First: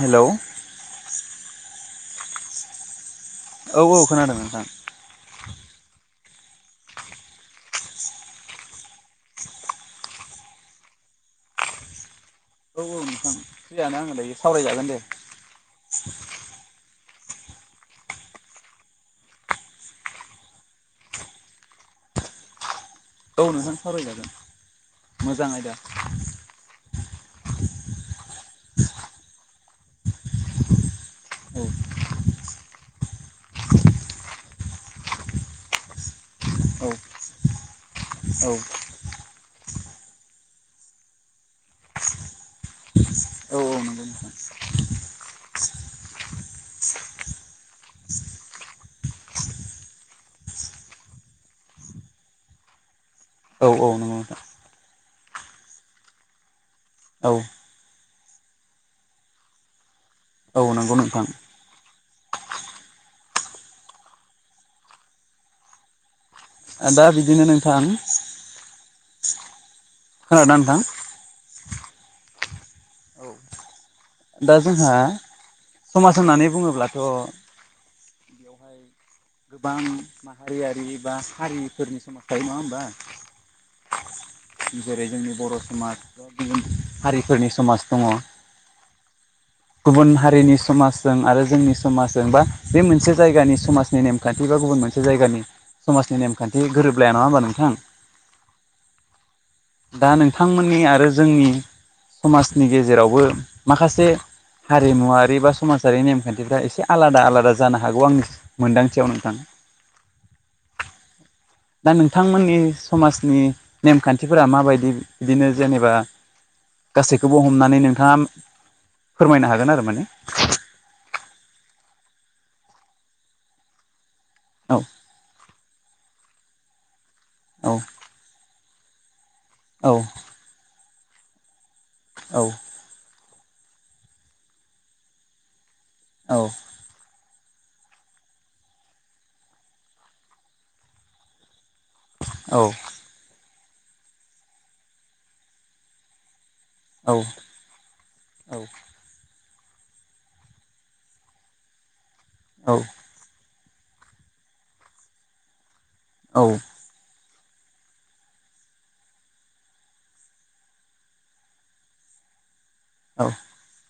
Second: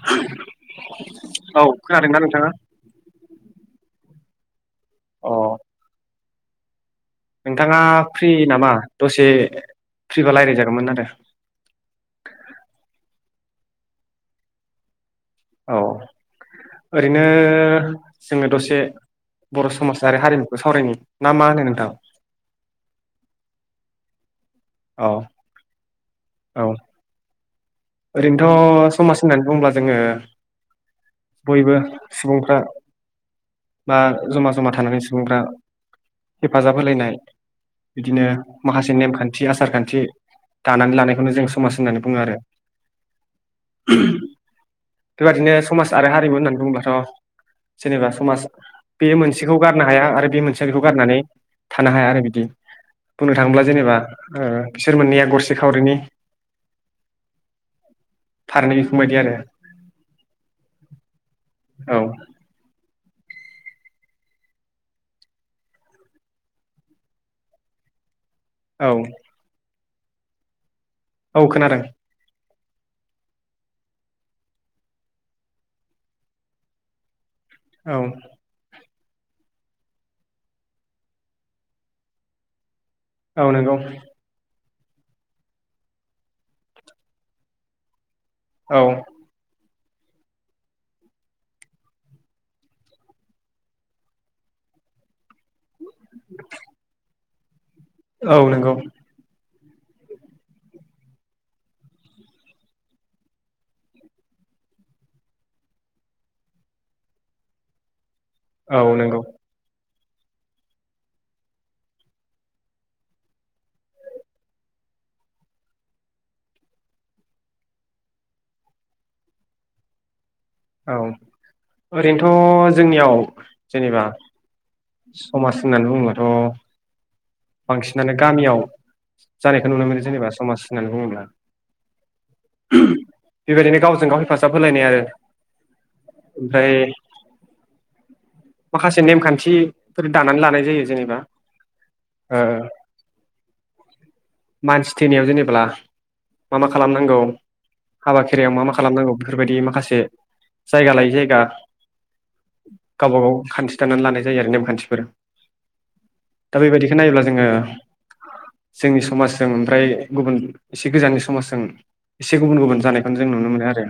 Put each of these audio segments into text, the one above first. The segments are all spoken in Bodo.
हेलौ औ खोनादों ना नोंथाङा औ औ खोनादों नोंथां अ नोंथाङा फ्रि नामा दसे फ्रिबा रायज्लायजागौमोन आरो औ औ नोंथां फ्रियानो आङो दायो सावरायजागोन दे औ ओरैनो जोङो दसे बर' समाजारि हारिमुखौ सावरायनो ना मा होनो नोंथां औ नोंहां औ सावरायजागोन मोजाङ आयदा औ ओरैनोथ' समाज होननानै बुङोब्ला जोङो औ बयबो सुबुंफ्रा बा जमा जमा थानानै सुबुंफ हेफाजाब औ होलायनाय बिदिनो औ माखासे नेमखान्थि आसार खान्थि दानानै लानायखौनो जों समाज होननानै बुङो आरो औ औ नंगौ न बेबाददिनो समाज आरो हारिमोन होननानै बुङो बाथ' जेनेबा समाज बे मोनसेखौ गारनो हाया आरो बे मोनसेया बेखौ गारनानै थानो हाया आरो बिदि बुंनो औ थाङोब्ला औ जेनेबा नंगौ नोंथां ऐ बिसोर मोननैया गरसे खावरिनि औ फारनै बिखुंबायदि आरो औ नंगौ नोंथां। औ। दा बिदिनो नोंथान। औ। खोनादोना नोंथां? औ खोनादों। औ दा जोंहा समाज होननानै बुङोब्लाथ' औ। बेवहाय गोबां माहारियारि बा हारिफोरनि समाज थायो नङा होमबा? औ नोंगौ। जेरै जोंनि बर समाज गुबुन हारिफोरनि समाज दङ। औ। गुबुन हारिनि समाजजों आरो जोंनि समाजजों बा बे मोनसे जायगानि समाजनि नेम नेमखान्थि बा गुबुन मोनसे जायगानि समाजनि नेमखान्थि गोरोबलाया नङा होमबा नोंथां? औ नंगौ। दा नोंथांमोननि आरो जोंनि समाजनि गेजेरावबो माखासे हारिमुवारि बा समाजारि नेमखान्थिफ्रा एसे आलादा आलादा जानो हागौ आंनि औ मोनदांथियाव नंगौ नोंथां। दा नोंथांमोननि समाजनि नेमखान्थिफोरा माबायदि बिदिनो जेनेबा गासैखौबो हमनानै नोंथाङा फोरमायनो हागोन आरो माने औ ओरैनोथ' जोंनियाव जेनेबा समाज होननानै बुङोबाथ' औ बांसिनानो गामियाव जानायखौ नुनो औ मोनो जेनेबा समाज होननानै बुङोब्ला औ। बेबायदिनो गावजों गाव हेफाजाब होलायनाय आरो ओमफ्राय माखासे नेमखान्थिफोर दानानै लानाय जायो जेनेबा ओ औ। मानसि थैनायाव जेनेब्ला मा मा खालामनांगौ औ हाबा खेरायाव मा मा खालामनांगौ? बेफोरबायदि माखासे जायगा लायै जायगा औ गावबा गाव खान्थि खानानै लानाय जायो आरो नेम खान्थिफोर औ दा बेबायदिखौ नायोब्ला जोङो जोंनि सो समाजजों ओमफ्राय गुबुन एसे गोजाननि समाजजों एसे गुबुन गुबुन जानायखौनो औ जों नुनो मोनो आरो।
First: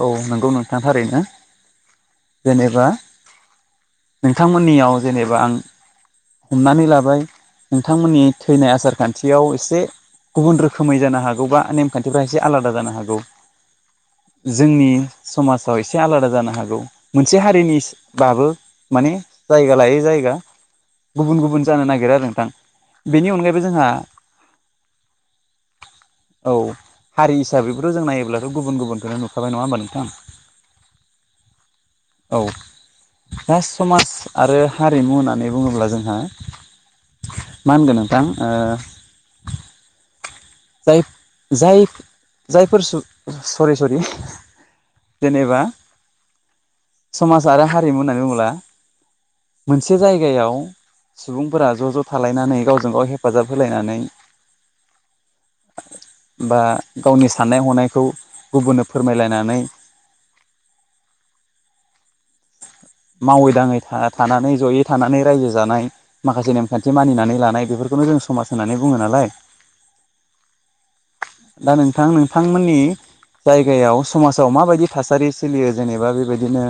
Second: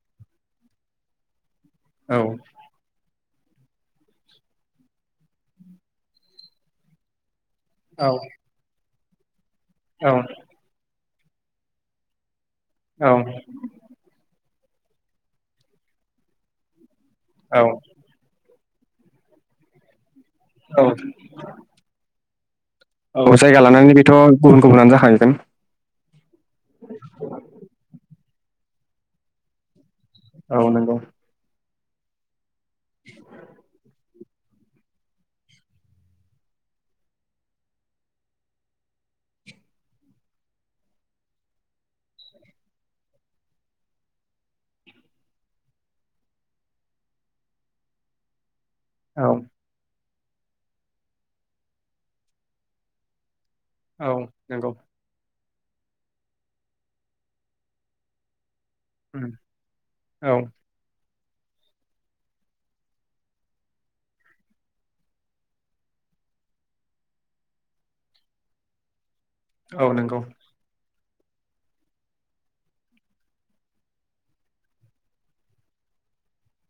औ नंगौ नोंथां थारैनो औ जेनेबा नोंथांमोननियाव जेनेबा आं हमनानै लाबाय औ नोंथांमोननि थैनाय आसार खान्थियाव एसे गुबुन रोखोमै जानो हागौबा नेमखान्थिफोरा एसे एसे आलादा जानो औ हागौ जोंनि समाजाव एसे आलादा जानो हागौ। मोनसे औ हारिनि बाबो माने जायगा लायै जायगा औ गुबुन गुबुन जानो नागिरो आरो नोंथां। बेनि औ अनगायैबो जायगा जोंहा लानानै बेथ गुबुन गुबुनानो जाखाहैगोन औ हारि हिसाबैबोथ'जों नायोब्लाथ गुबुन गुबुनखौनो नुखाबाय नङा होमबा नोंथां। औ नोंगौ। औ जा समाज आरो हारिमु होननानै बुङोब्ला जोंहा मा होनगोन नोंथां ओ जाय जाय जायफोर सु सरि सरि जेनेबा समाज आरो हारिमु होननानै बुङोब्ला औ मोनसे जायगायाव सुबुंफोरा ज' ज' थालायनानै गावजों गाव हेफाजाब होलायनानै औ नंगौ। बा गावनि साननाय हनायखौ गुबुननो फोरमायलायनानै औ मावै दाङै थानानै जयै थानानै रायजो जानाय माखासे नेमखान्थि मानिनानै लानाय बेफोरखौ खौनो जों समाज होननानै बुङो नालाय औ नंगौ। दा नोंथां नोंथांमोननि जायगायाव समाजाव माबायदि थासारि सोलियो जेनेबा बेबायदिनो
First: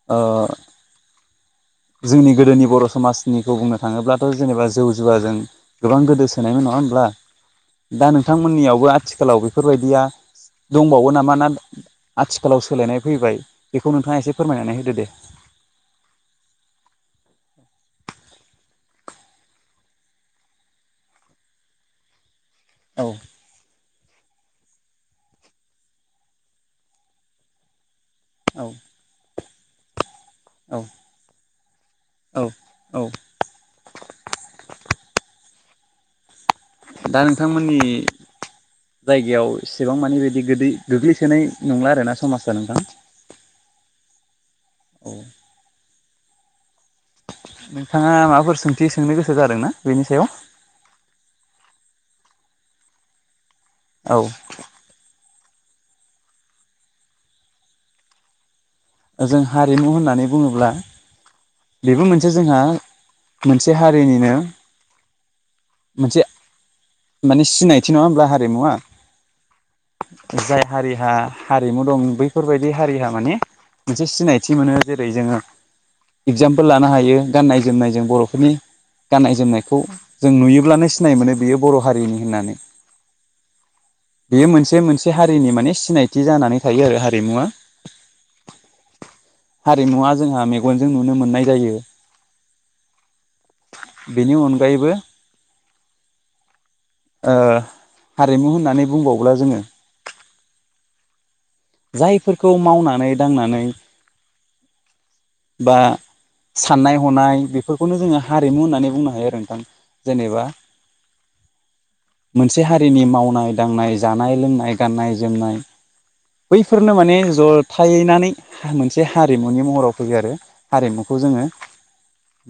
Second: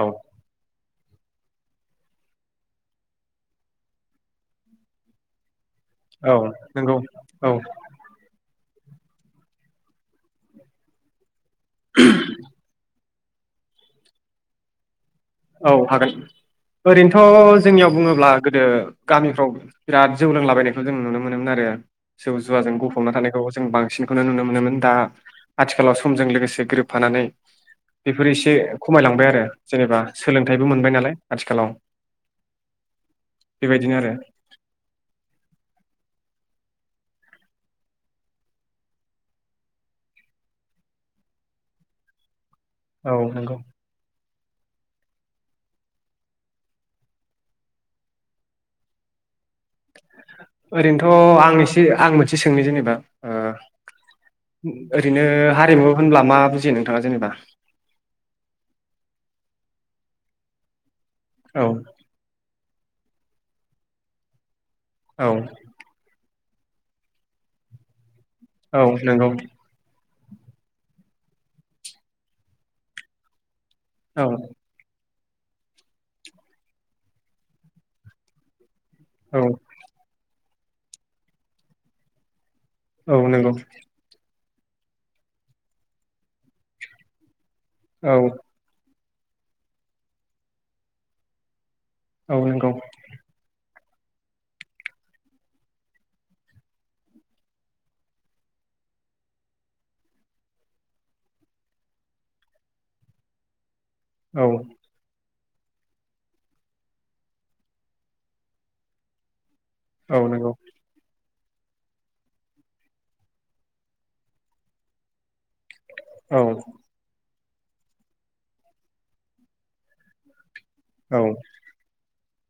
औ ओ जोंनि गोदोनि बर' समाजनिखौ बुंनो थाङोब्लाथ' जेनेबा जौ जुवाजों गोबां औ गोदोसोनायमोन नङा नंगौ होमब्ला। औ दा नोंथांमोननियाव आथिखालाव बेफोरबायदिया दंबावो नामा ना आथिखालाव सोलायनाय फैबाय बेखौ नोंथाङा एसे फोरमायनानै होदो । औ हागोन ओरैनोथ' जोंनियाव बुङोब्ला गोदो गामिफ्राव बिराद जौ लोंलाबायनायखौ जों नुनो मोनोमोन आरो । जौ जुवाजों औ गफबना थानायखौ जों बांसिनखौनो नुनो मोनो । दा आथिखालाव समजों लोगोसे गोरोबफानानै बेफोर एसे औ खमायलांबाय आरो जेनेबा सोलोंथाइबो औ मोनबाय नालाय आथिखालाव औ औ । बेबायदिनो आरो । दा नोंथांमोननि जायगायाव एसेबां मानि बिदि गोदै गोग्लैसोनाय नंला आरोना समाजआ नोंथां । औ नंगौ [inaudible] नोंथाङा माबाफोर सोंथि सोंनो गोसो जादों ना? ओरैनोथ' आं एसे आं मोनसे सोंनि जेनेबा ओ औ ओरैनो हारिमु होनब्ला मा बुजियो नोंथाङा जेनेबा? जों हारिमु होननानै बुङोब्ला औ बेबो मोनसे जोंहा मोनसे हारिनिनो औ मोनसे माने सिनायथि नङा होमब्ला हारिमुवा औ नंगौ । जाय हारिहा हारिमु दं बैफोरबायदि हारिहा माने मोनसे औ सिनायथि मोनो जे जोङो इगजामपोल लानो हायो गाननाय जोमनाय जों बर'फोरनि औ गाननाय जोमनायखौ जों नुयोब्लानो सिनाय मोनो बेयो बर' हारिनि होननानै । औ नंगौ बेयो मोनसे मोनसे हारिनि माने सिनायथि जानानै थायो आरो हारिमुआ औ हारिमुआ जोंहा मेगनजों नुनो मोननाय जायो । औ नंगौ बेनि अनगायैबो ओ हारिमु होननानै बुंबावब्ला जोङो जायफोरखौ मावनानै दांनानै औ बा साननाय हनाय बेफोरखौनो जोङो हारिमु होननानै बुंनो हायो आरो नोंथां । औ नंगौ। मोनसे हारिनि मावनाय दांनाय जानाय लोंनाय गाननाय जोमनाय औ बैफोरनो माने जथायैनानै मोनसे हारिमुनि महराव फैयो आरो हारिमुखौ औ जोङो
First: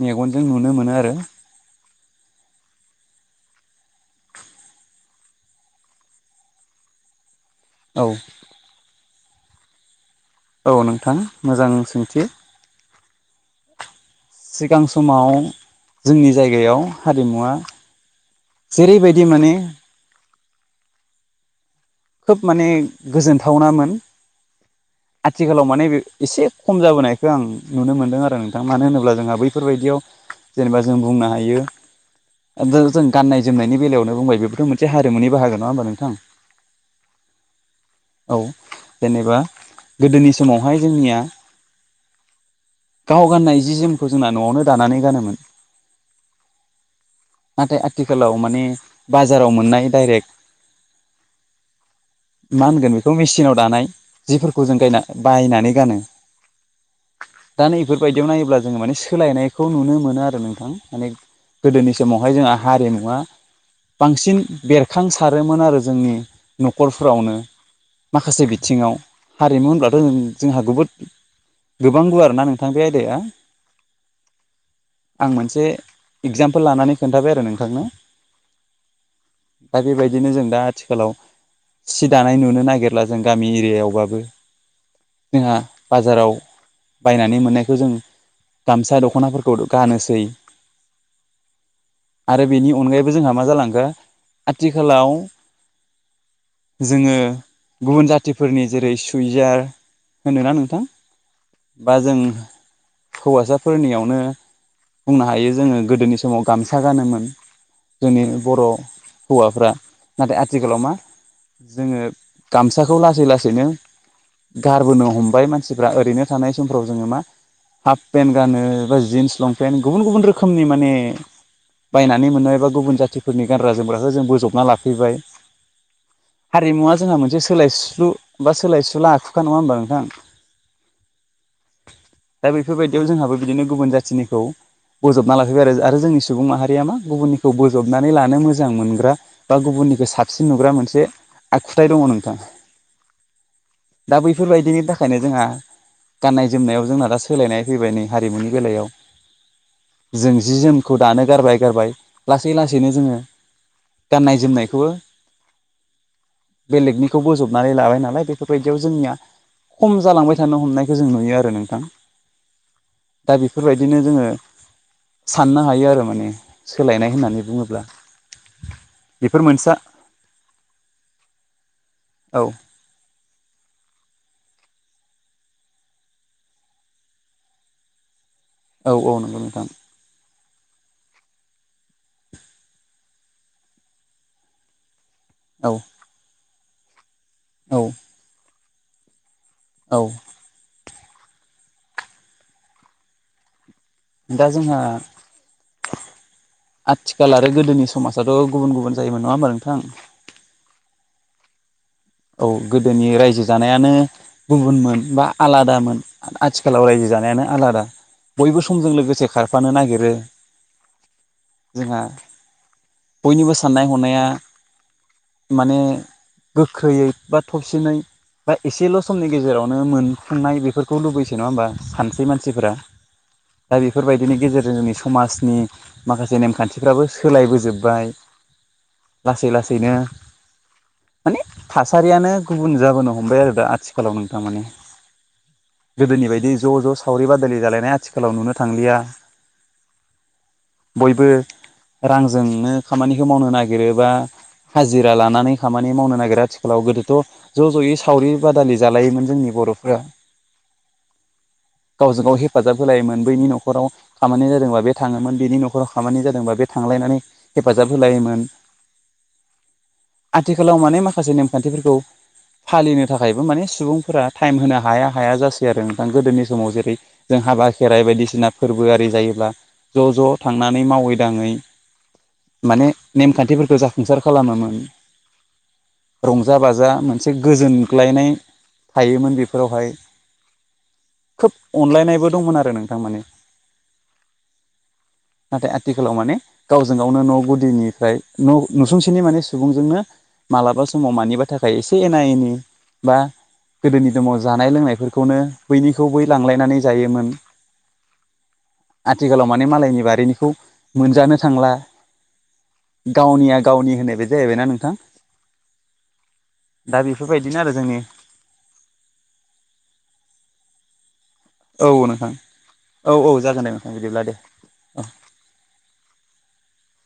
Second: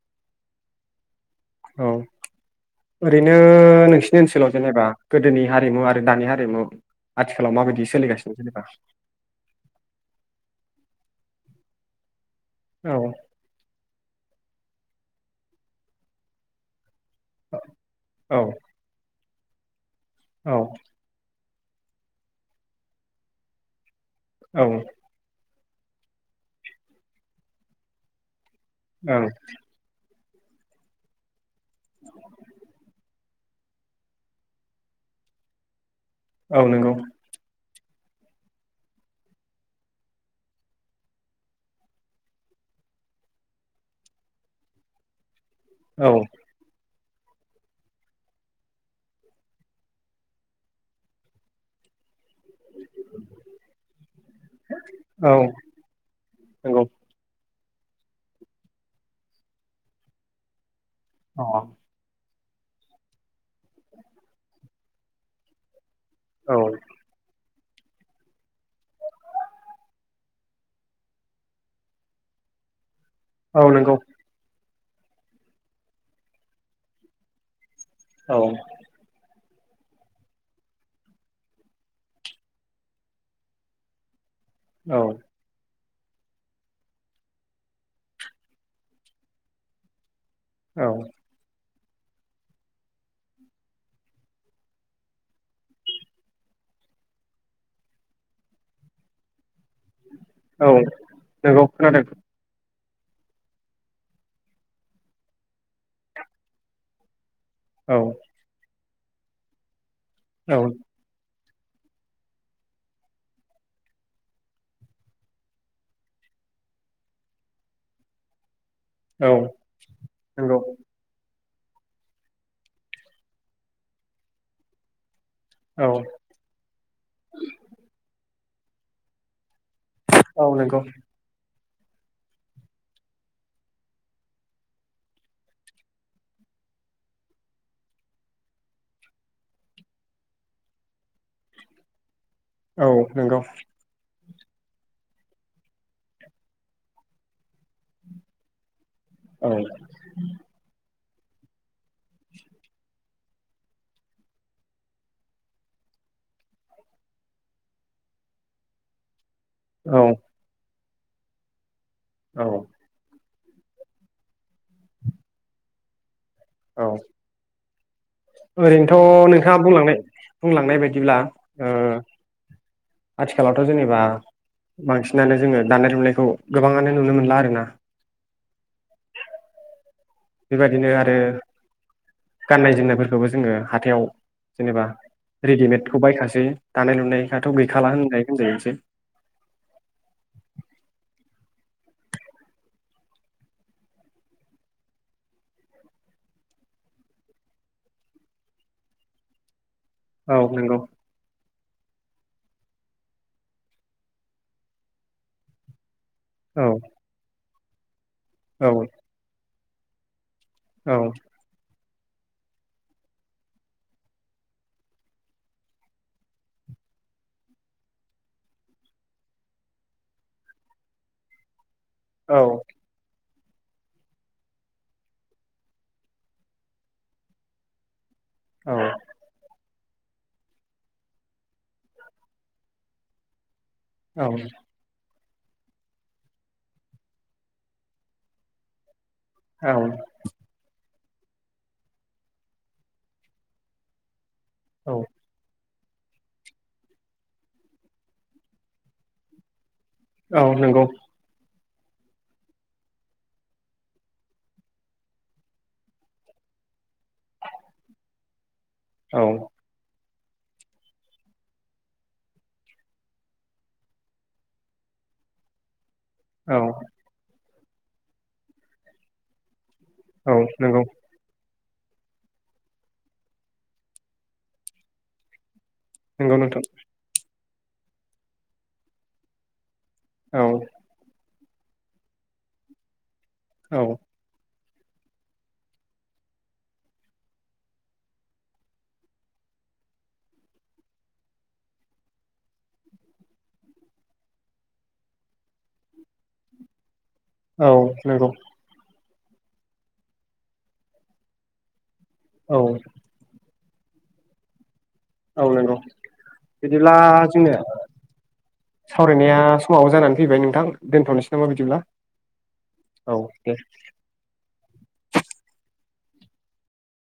मेगनजों नुनो मोनो आरो औ ओरैनो नोंसिनि ओनसोलाव जेनेबा गोदोनि हारिमु आरो दानि हारिमु आथिखालाव माबायदि औ सोलिगासिनो जेनेबा? औ नोंथां मोजां सोंथि। औ सिगां समाव जोंनि जायगायाव हारिमुवा औ जेरैबायदि माने औ खोब माने गोजोनथावनामोन। औ आथिखालाव माने बे एसे खम जाबोनायखौ आं नुनो मोनदों आरो मानो होनोब्ला ओं जोंहा बैफोरबायायदियाव जेनेबा जों बुंनो हायो जों गाननाय जोमनायनि बेलायावनो बुंबाय बेबो' मोन हमुनि बाहागो नङा होनबा नोंथां। औ नंगौ। औ जेनेबा गोदोनि समावहाय जोंनिया गाव गाननाय जि जोमखौ जोंना न'आवनो दानानै गानोमोन। औ नाथाय आथिखालाव माने बाजाराव मोननाय डाइरेक्ट [inaudible] मा होनगोन बेखौ मेचिनाव दानाय जिफोरखौ जों गायना औ बायनानै गानो। नंगौ। दा नै बेफोरबायदियाव नायोब्ला जोङो माने सोलायनायखौ नुनो मोनो आरो नोंथां। मानि अ गोदोनि समावहाय जोंहा हारिमुवा बांसिन बेरखां सारोमोन आरो जोंनि औ न'खरफोरावनो माखासे बिथिङाव हारिमु होनब्लाथ' जोंहा बहुत गोबां गुवार ना नोंथां बे आयदाया औ नंगौ। आं मोनसे इगजामपोल लानानै खोन्थाबाय आरो नोंथांनो औ दा बेबायदिनो जों दा आथिखालाव सि दानाय नुनो नागिरला जों गामि एरियायावबाबो औ जोंहा बाजाराव बायनानै मोननायखौ जों गामसा दख'नाफोरखौ गानोसै। औ आरो बेनि अनगायैबो जोंहा मा जालो आथिखालाव जोङो गुबुन जातफोरनि जेरै सुइजार होनोना औ नोंथां नंगौ बा खोनादों जों हौवासाफोरनियावनो बुंनो हायो जोङो गोदोनि समाव गामसा गानोमोन। औ जोंनि बर' हौवाफ्रा नाथाय औ आथिखालाव मा जोङो गामसाखौ लासै लासैनो गारबोनो हमबाय मानसिफ्रा ओरैनो थानाय समफ्राव जोङो मा हाफ पेन्ट गानो। एा औ जिन्स लंपेन्ट गुबुन गुबुन नंगौ रोखोमनि माने बायनानै मोनबायबा गुबुन जाथिफोरनि गानग्रा जोमग्राखौ जों बोजबना लाफैबाय। औ हारिमुवा जोंहा मोनसे सोलायस्लु बा सोलायसुला आखुखा नङा होनबा? औ नंगौ। दा बेफोरबायदियाव जोंहाबो बिदिनो गुबुन जाथिनिखौ बजबना लाफैबाय आरो आरो जोंनि सुबुं माहारिया मा गुबुननिखौ बजबनानै लानो मोजां मोनग्रा बा गुबुन निखौ साबसिन नुग्रा मोनसे औ नोंगौ दा बैफोरबायदिनि थाखायनो जोंहा औ [inaudible] खौ दानो गारबाय गारबाय लासै लासैनो जोङो गाननाय जोमनायखौबो बेलेगनिखौ बोजबनानै लाबाय नालाय बेफोरबायदियाव जोंनिया खम औ जालांबाय थानो हमनाय। बेखौ जों नुयो आरो नोंथां। औ दा बेफोरबायदिनो जोङो साननो हायो आरो माने औ सोलायनाय होननानै बुङोब्ला। ओरैनोथ' बेफोर नोंथाङा मोनसा बुंलांनाय बुंलां नाय बायदिब्ला ओं औ आथिखालावथ' जेनेबा- बांसिनानो जोङो दानाय लुनायखौ गोबाङानो नुनो मोनला आरोना । औ औ नंगौ नोंथां । बेबायदिनो आरो गाननाय जोमनायफोरखौबो जोङो हाथायाव जेनेबा औ रेडिमेडखौ बायखासै दानाय लुनायफ्राथ' औ गैखाला होननाय होनजायोसै । औ । दा जोंहा आथिखाल आरो गोदोनि समाजाथ' गुबुन गुबुन जायोमोन नङा होमबा नोंथां? औ नोंगौ । औ गोदोनि रायजो जानायानो गुबुनमोन बा आलादामोन । औ आ-आथिखालाव रायजो जानायानो आलादा बयबो औ समजों लोगोसे खारफानो नागिरो । औ । जोंहा बयनिबो साननाय हनाया माने गोख्रैयै बा थबसिनै बा एसेल' समनि गेजेरावनो मोनफुंनाय बेफोरखौ लुबैसै नङा होमबा? सानसै औ मानसिफोरा दा बेफोरबायदिनि गेजेरजों जोंनि समाजनि माखासे नेमखान्थिफ्राबो सोलाय बोजोब्बाय । लासै लासैनो माने थासारियानो गुबुन जाबोनो हमबाय आरो दा आथिखालाव औ नोंथां माने गोदोनि बायदि ज' ज' सावरि बादालि जालायनाय आथिखालाव नुनो थांलिया । औ । बयबो रांजोंनो खामानिखौ मावनो नागिरोबा औ हाजिरा लानानै खामानि मावनो नागिरो आथिखालाव, गोदोथ' ज' ज'यै सावरि बादालि जालायोमोन जोंनि बर' औ नोंगौ । [inaudible] गावजों गाव हेफाजाब होलायोमोन बैनि न'खराव खामानि जादोंबा बे थाङोमोन बेनि न'खराव खामानि जादोंबा बे थांलाय नानै हेफाजाब होलायोमोन । औ । आथिखालाव माने माखासे नेम खान्थिफोरखौ फालिनो थाखायबो माने सुबुंफोरा टाइम होनो हाया हाया जासै आरो । गोदोनि औ समाव जेरै जों हाबा खेराइ बायदिसिना फोरबो आरि जायोब्ला ज' ज' औ नंगौ थांनानै मावै दाङै माने नेमखान्थिफोरखौ जाफुंसार खालामोमोन । नंगौ रंजा नोंथां बाजा मोनसे गोजोनग्लायनाय थायोमोन बेफोरावहाय । औ । खोब अनलायनायबो दंमोन आरो नोंथां माने औ । [inaudible] नाथाय आथिखालाव माने गावजों गावनो न' गुदिनिफ्राय न' न'सुंसेनि माने सुबुंजोंनो मालाबा समाव मानिबा थाखाय एसे एना एनि बा गोदोनि दङ जानाय लोंनायफोरखौनो बैनिखौ बै लांलायनानै जायोमोन । औ नंगौ । आथिखालाव माने मालायनि बारिनिखौ मोनजानो थांला औ गावनिया गावनि होनाय बे जाहैबायना नोंथां । औ नोंगौ बिदिब्ला जोंनिया बेफोरबायदिनो आरो जोंनि सावरायनाया समावबो जानानै फैबाय नोंथां दोनथ'नोस औ नोंथां औ औ जागोन दे नोंथां बिदिब्ला दे । अ ।